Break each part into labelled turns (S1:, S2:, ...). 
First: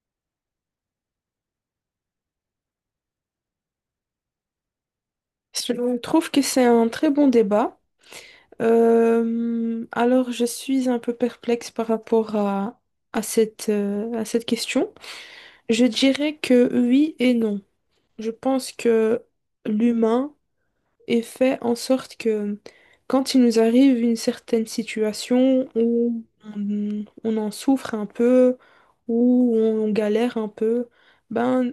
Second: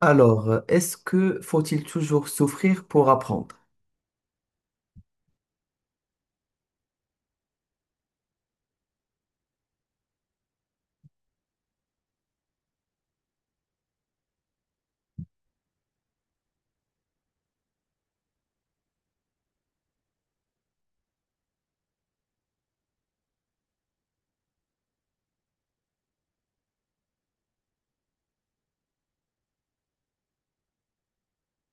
S1: Alors, est-ce que faut-il toujours souffrir pour apprendre?
S2: Je trouve que c'est un très bon débat. Je suis un peu perplexe par rapport à cette question. Je dirais que oui et non. Je pense que l'humain est fait en sorte que quand il nous arrive une certaine situation où on en souffre un peu, où on galère un peu, ben,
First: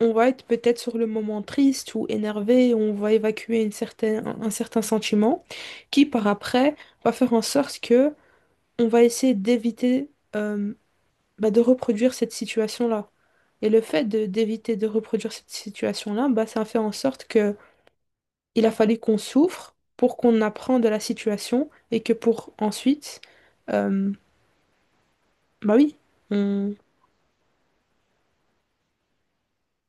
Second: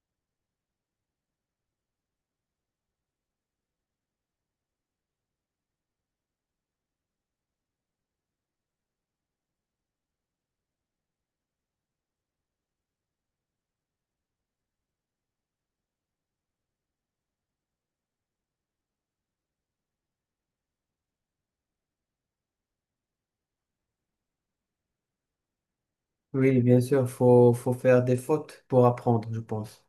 S2: on va être peut-être sur le moment triste ou énervé, on va évacuer une certaine, un certain sentiment qui, par après, va faire en sorte que on va essayer d'éviter euh, bah, de reproduire cette situation-là. Et d'éviter de reproduire cette situation-là, bah, ça a fait en sorte que il a fallu qu'on souffre pour qu'on apprend de la situation et que pour ensuite, euh, bah oui,
S1: Oui,
S2: on...
S1: bien sûr, faut faire des fautes pour apprendre, je pense.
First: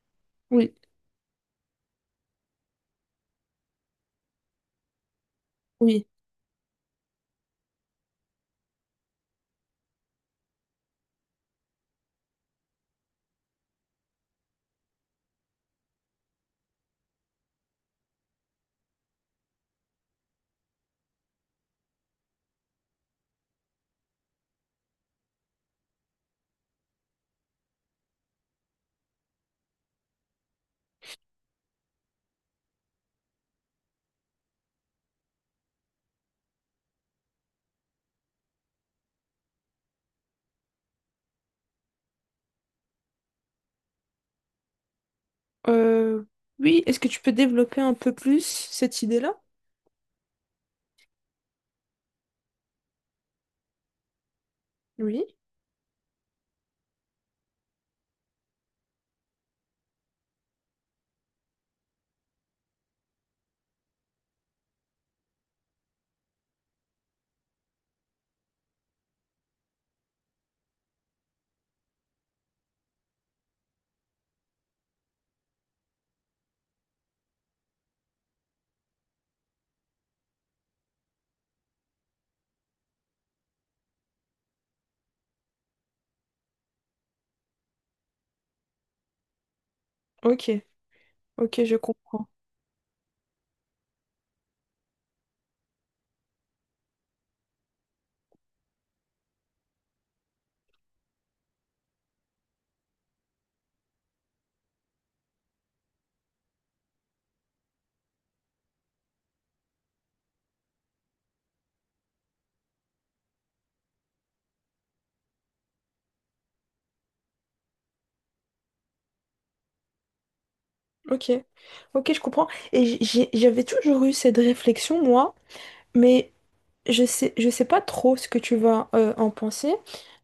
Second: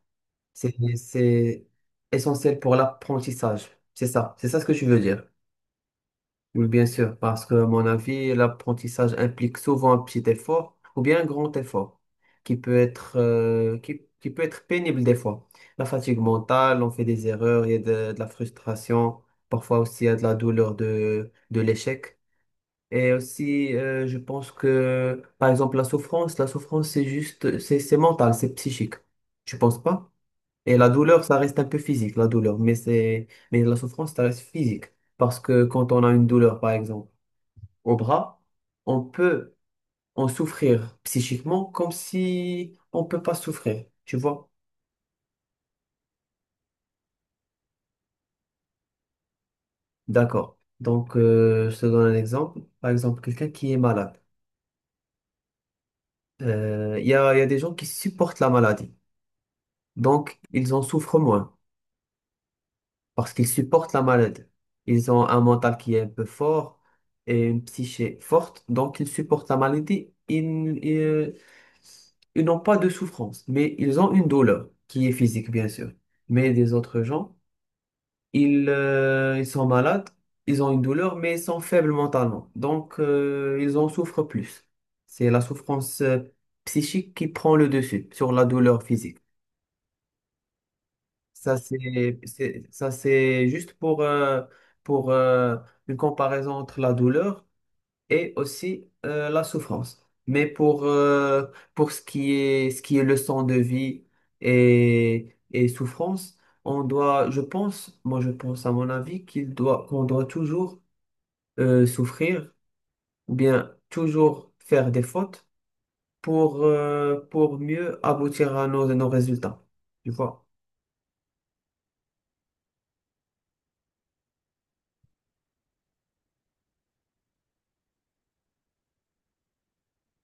S1: C'est,
S2: oui,
S1: c'est essentiel pour l'apprentissage. C'est ça ce que tu veux dire.
S2: oui,
S1: Oui, bien sûr, parce que à mon avis, l'apprentissage implique souvent un petit effort ou bien un grand effort qui peut être, qui peut être pénible des fois. La fatigue mentale, on fait des erreurs, il y a de la frustration, parfois aussi il y a de la douleur de l'échec. Et aussi, je pense que, par exemple, la souffrance, c'est juste, c'est mental, c'est psychique. Tu penses pas? Et la douleur, ça reste un peu physique, la douleur, mais c'est, mais la souffrance, ça reste physique. Parce que quand on a une douleur, par exemple, au bras, on peut en souffrir psychiquement comme si on peut pas souffrir. Tu vois?
S2: Euh, oui. Est-ce que tu peux développer un peu plus cette idée-là?
S1: D'accord. Donc, je te donne un exemple. Par exemple, quelqu'un qui est malade.
S2: Oui.
S1: Il y a des gens qui supportent la maladie. Donc, ils en souffrent moins parce qu'ils supportent la maladie. Ils ont un mental qui est un peu fort et une psyché forte. Donc, ils supportent la maladie. Ils n'ont pas de souffrance, mais ils ont une douleur qui est physique, bien sûr. Mais des autres gens, ils, ils sont malades, ils ont une douleur, mais ils sont faibles mentalement. Donc, ils en souffrent plus. C'est la souffrance psychique qui prend le dessus sur la douleur physique.
S2: Ok,
S1: Ça,
S2: ok, je comprends.
S1: ça, c'est juste pour une comparaison entre la douleur et aussi la souffrance. Mais pour ce qui est leçon de vie et souffrance, on doit, je pense, moi je pense à mon avis, qu'il doit, qu'on doit toujours souffrir ou bien toujours faire des fautes pour mieux aboutir à nos résultats. Tu vois?
S2: Ok, ok, je comprends. Et j'avais toujours eu cette réflexion, moi, mais je sais pas trop ce que tu vas en penser.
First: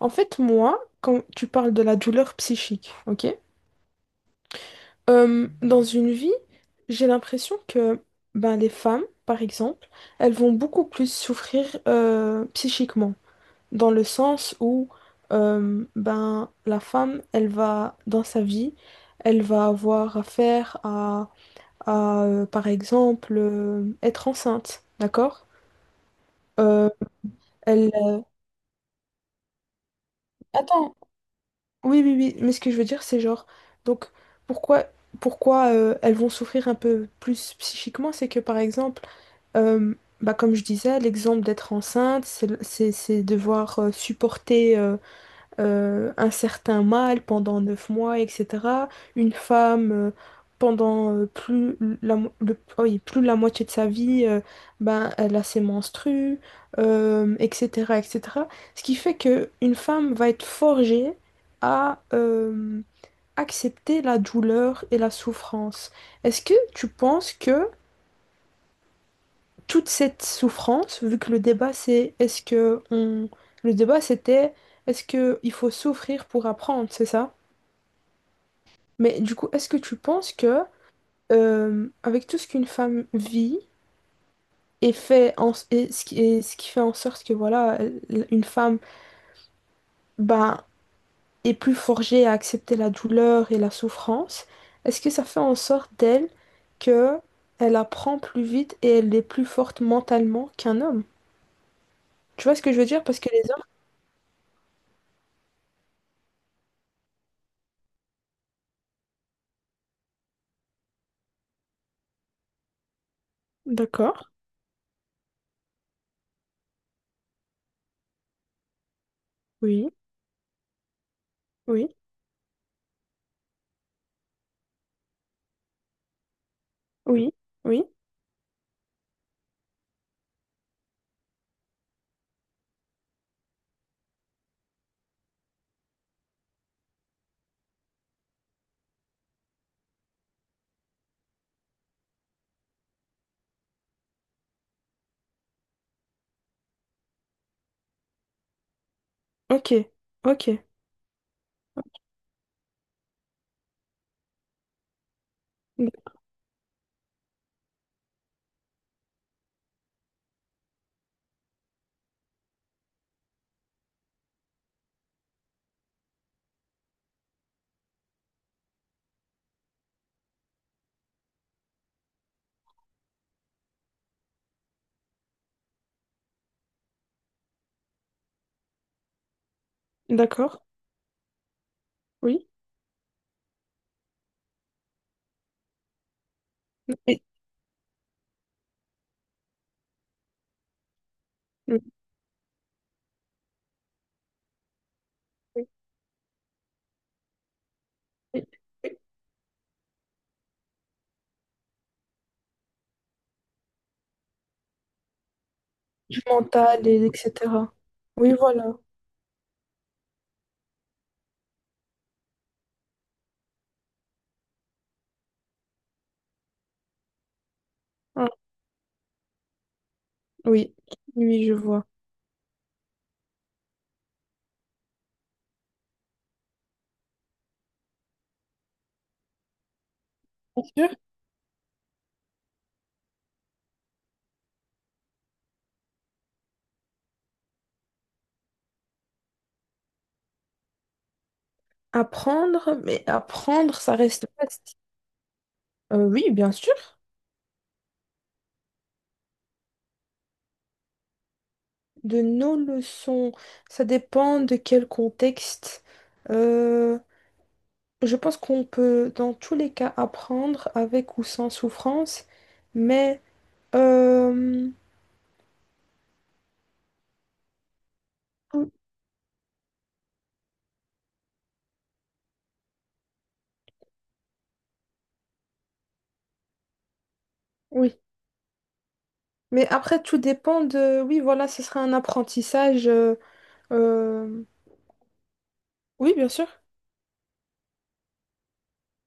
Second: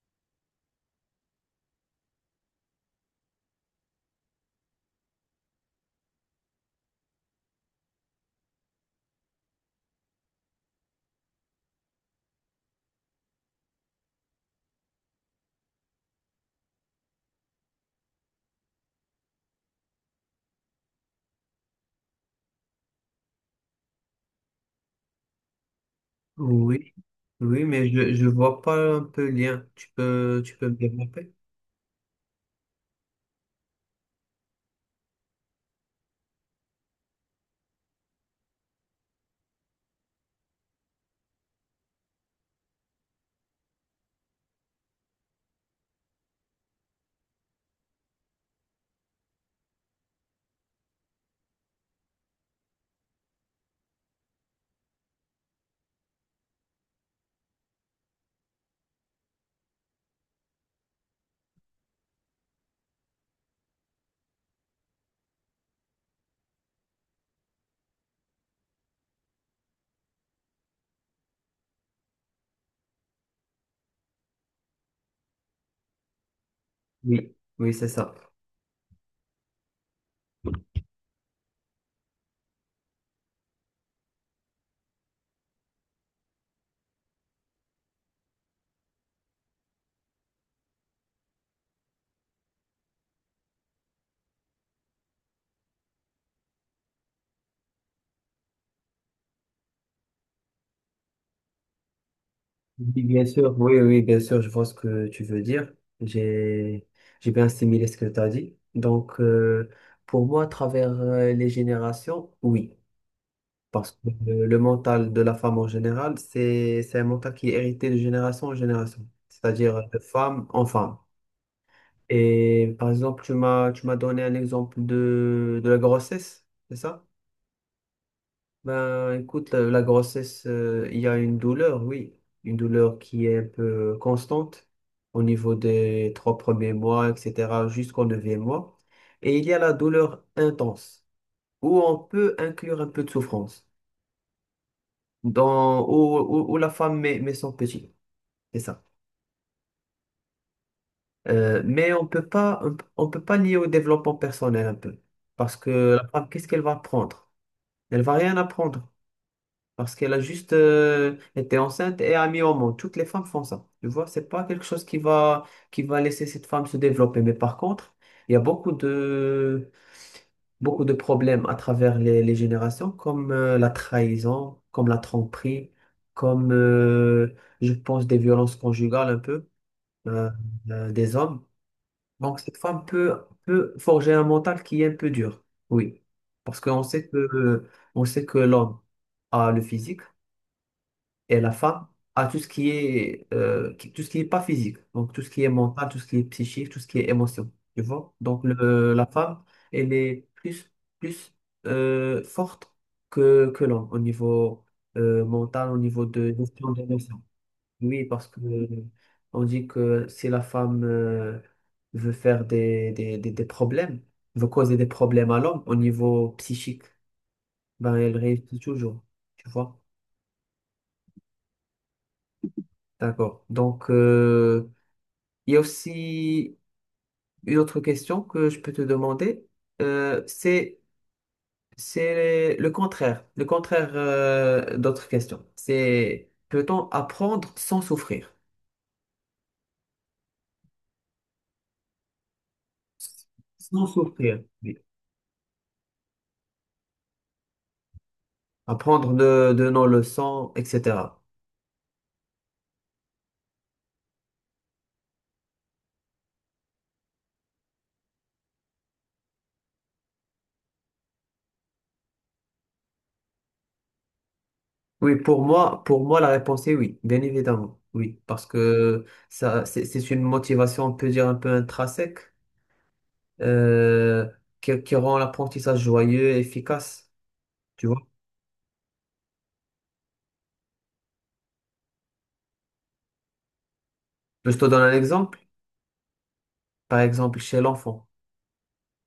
S2: En fait, moi, quand tu parles de la douleur psychique, ok? Dans une vie, j'ai l'impression que ben, les femmes, par exemple, elles vont beaucoup plus souffrir psychiquement, dans le sens où ben, la femme, elle va, dans sa vie, elle va avoir affaire à, par exemple, être enceinte, d'accord? Euh,
S1: Oui, oui, mais
S2: elle...
S1: je vois pas un peu le lien. Tu peux me
S2: Attends,
S1: développer?
S2: oui, mais ce que je veux dire, c'est genre, donc, pourquoi, pourquoi elles vont souffrir un peu plus psychiquement, c'est que, par exemple, Euh, bah, comme je disais, l'exemple d'être enceinte, c'est devoir supporter un certain mal pendant 9 mois, etc. Une femme, pendant plus, oui, plus de la moitié de sa vie, ben, elle a ses menstrues, etc., etc. Ce qui fait que une femme va être forgée à accepter la douleur et la souffrance. Est-ce que tu penses que toute cette souffrance, vu que le débat c'est est-ce que on... le débat c'était est-ce que il faut souffrir pour apprendre, c'est ça?
S1: Oui. Oui, c'est ça.
S2: Mais du coup, est-ce que tu penses que avec tout ce qu'une femme vit et fait en... et ce qui fait en sorte que voilà, une femme ben, est plus forgée à accepter la douleur et la souffrance, est-ce que ça fait en sorte d'elle que elle apprend plus vite et elle est plus forte mentalement qu'un homme? Tu vois ce que je veux dire?
S1: Oui,
S2: Parce
S1: bien
S2: que les
S1: sûr,
S2: hommes...
S1: oui, oui, bien sûr, je vois ce que tu veux dire. J'ai, j'ai bien assimilé ce que tu as dit. Donc, pour moi, à travers les générations, oui. Parce que
S2: D'accord,
S1: le mental de la femme en général, c'est un mental qui est hérité de génération en génération. C'est-à-dire
S2: oui.
S1: de femme en femme.
S2: Oui,
S1: Et par exemple, tu m'as donné un exemple de la grossesse, c'est ça?
S2: oui, oui.
S1: Ben, écoute, la grossesse, il y a une douleur, oui, une douleur qui est un peu constante au niveau des 3 premiers mois, etc., jusqu'au neuvième mois. Et il y a la douleur intense, où on peut inclure un peu de souffrance, dans, où la femme met son petit, c'est ça.
S2: Ok, ok.
S1: Mais on peut pas, on peut pas lier au développement personnel un peu, parce
S2: D-
S1: que la femme, qu'est-ce qu'elle va apprendre? Elle va rien apprendre. Parce qu'elle a juste été enceinte et a mis au monde. Toutes les femmes font ça. Tu vois, c'est pas quelque chose qui va laisser cette femme se développer. Mais par contre, il y a beaucoup de problèmes à travers les générations, comme la trahison, comme la tromperie, comme, je pense, des violences conjugales un peu euh,
S2: D'accord.
S1: des hommes. Donc,
S2: Oui.
S1: cette femme peut, peut forger un mental qui est un peu dur. Oui. Parce qu'on sait
S2: Oui.
S1: que, on sait que l'homme a le physique et la
S2: Oui,
S1: femme a tout ce qui est tout ce qui est pas physique, donc tout ce qui est
S2: oui,
S1: mental, tout ce qui est psychique, tout ce qui est émotion, tu vois. Donc
S2: oui.
S1: le, la femme elle est plus plus forte que l'homme au niveau mental, au niveau
S2: Du
S1: de gestion
S2: mental, et
S1: d'émotion,
S2: etc.
S1: oui, parce
S2: Oui,
S1: que
S2: voilà.
S1: on dit que si la femme veut faire des problèmes, veut causer des problèmes à l'homme au niveau psychique, ben elle
S2: Ah,
S1: réussit toujours, tu vois.
S2: oui, oui, je vois.
S1: D'accord. Donc, il y a aussi une autre question que je peux te demander. Euh,
S2: Bien
S1: c'est,
S2: sûr.
S1: c'est le contraire d'autres questions. C'est peut-on apprendre sans souffrir?
S2: Apprendre, mais apprendre,
S1: Sans
S2: ça reste
S1: souffrir.
S2: vaste.
S1: Oui.
S2: Oui, bien sûr.
S1: Apprendre de nos leçons, etc.
S2: De nos leçons, ça dépend de quel contexte. Euh, je pense qu'on peut, dans tous les cas, apprendre avec ou sans souffrance, mais euh,
S1: Oui, pour moi, la réponse est oui, bien évidemment. Oui, parce que ça, c'est une motivation, on peut dire, un peu intrinsèque, euh, qui rend l'apprentissage joyeux et efficace. Tu
S2: oui,
S1: vois?
S2: mais après, tout dépend de... Oui, voilà, ce sera un apprentissage. Euh,
S1: Je te donne un exemple.
S2: Oui, bien sûr.
S1: Par exemple, chez l'enfant.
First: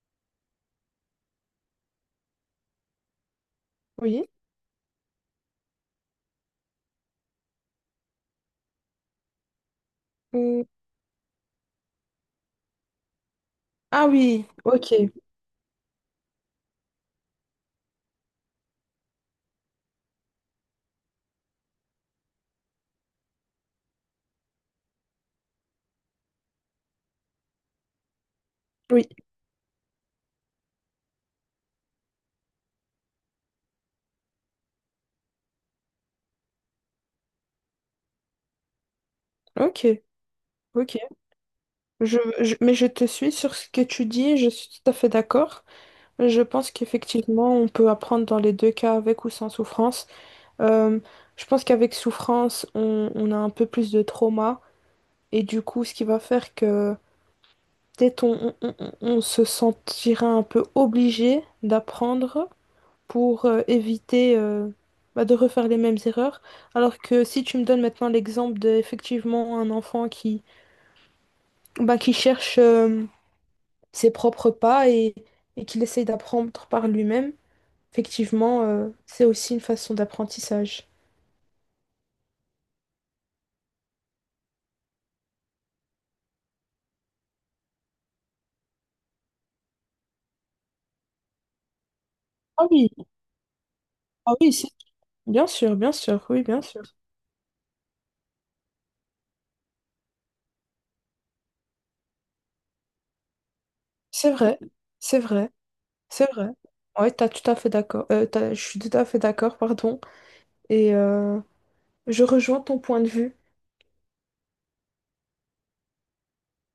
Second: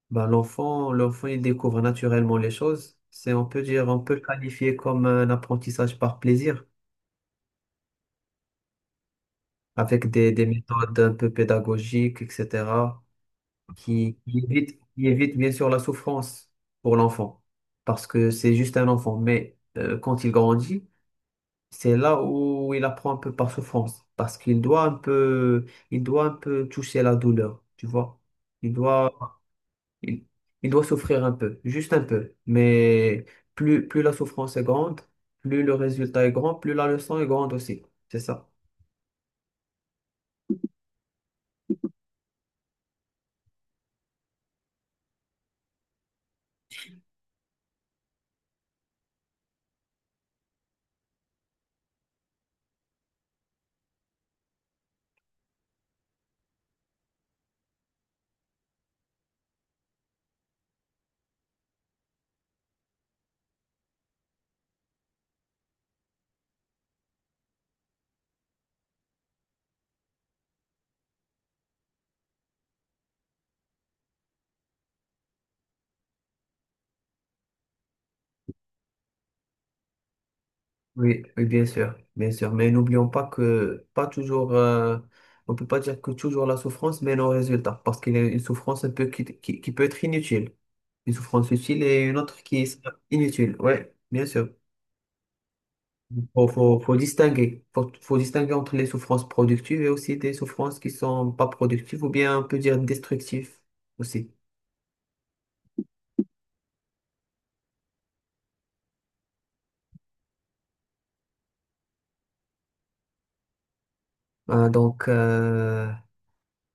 S1: Ben, l'enfant, il découvre naturellement les choses. C'est, on peut dire, on peut le
S2: Oui.
S1: qualifier comme un apprentissage par plaisir, avec des
S2: Ou-
S1: méthodes un peu pédagogiques, etc.,
S2: Ah oui, ok.
S1: qui évite bien sûr la souffrance pour l'enfant, parce que c'est juste un enfant. Mais quand il grandit, c'est là où il apprend un peu par souffrance, parce qu'il doit un peu, il doit un peu toucher la douleur, tu vois. Il
S2: Oui,
S1: doit, il, il doit souffrir un peu, juste un peu. Mais plus, plus la souffrance est grande, plus le résultat est grand, plus la leçon est grande aussi. C'est ça.
S2: ok. Ok. Mais je te suis sur ce que tu dis, je suis tout à fait d'accord. Je pense qu'effectivement, on peut apprendre dans les deux cas, avec ou sans souffrance. Euh, je pense qu'avec souffrance, on a un peu plus de trauma. Et du coup, ce qui va faire que peut-être on se sentira un peu obligé d'apprendre, pour éviter bah, de refaire les mêmes erreurs. Alors que si tu me donnes maintenant l'exemple de effectivement un enfant qui, bah, qui cherche ses propres pas et, et qu'il essaye d'apprendre par lui-même, effectivement, c'est aussi une façon d'apprentissage.
S1: Oui, oui, bien sûr, bien sûr. Mais n'oublions pas que pas toujours, on peut pas dire que toujours la souffrance mène au résultat, parce qu'il y a une souffrance un peu qui peut être inutile. Une souffrance utile et une autre qui
S2: Ah
S1: est
S2: oui,
S1: inutile. Oui, bien
S2: ah
S1: sûr.
S2: oui, c'est- bien sûr, oui, bien sûr.
S1: Faut distinguer. Faut distinguer entre les souffrances productives et aussi des souffrances qui sont pas productives ou bien on peut dire destructives aussi.
S2: C'est vrai, c'est vrai, c'est vrai. Ouais, t'as tout à fait d'accord. Je suis tout à fait d'accord, pardon. Et je rejoins ton point de vue.
S1: Donc,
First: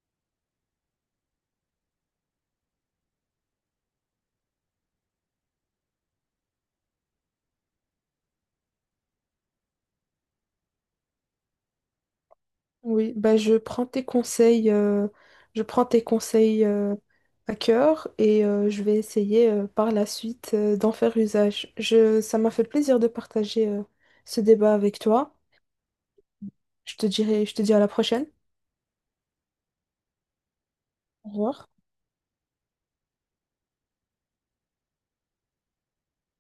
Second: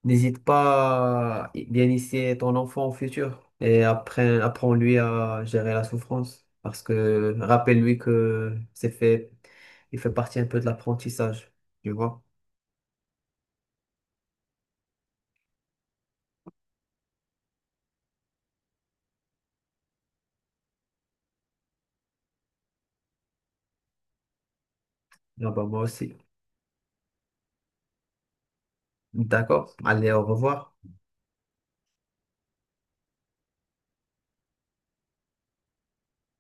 S1: n'hésite pas à bien initier ton enfant au futur et apprends, apprends-lui à gérer la souffrance. Parce que rappelle-lui que c'est fait, il fait partie un peu de l'apprentissage. Tu vois?
S2: Oui, bah je prends tes conseils, je prends tes conseils euh, à cœur et je vais essayer par la suite d'en faire usage. Ça m'a fait plaisir de partager ce débat avec toi.
S1: Ah bah moi aussi.
S2: Je te dis à la prochaine.
S1: D'accord. Allez, au revoir.
S2: Au revoir.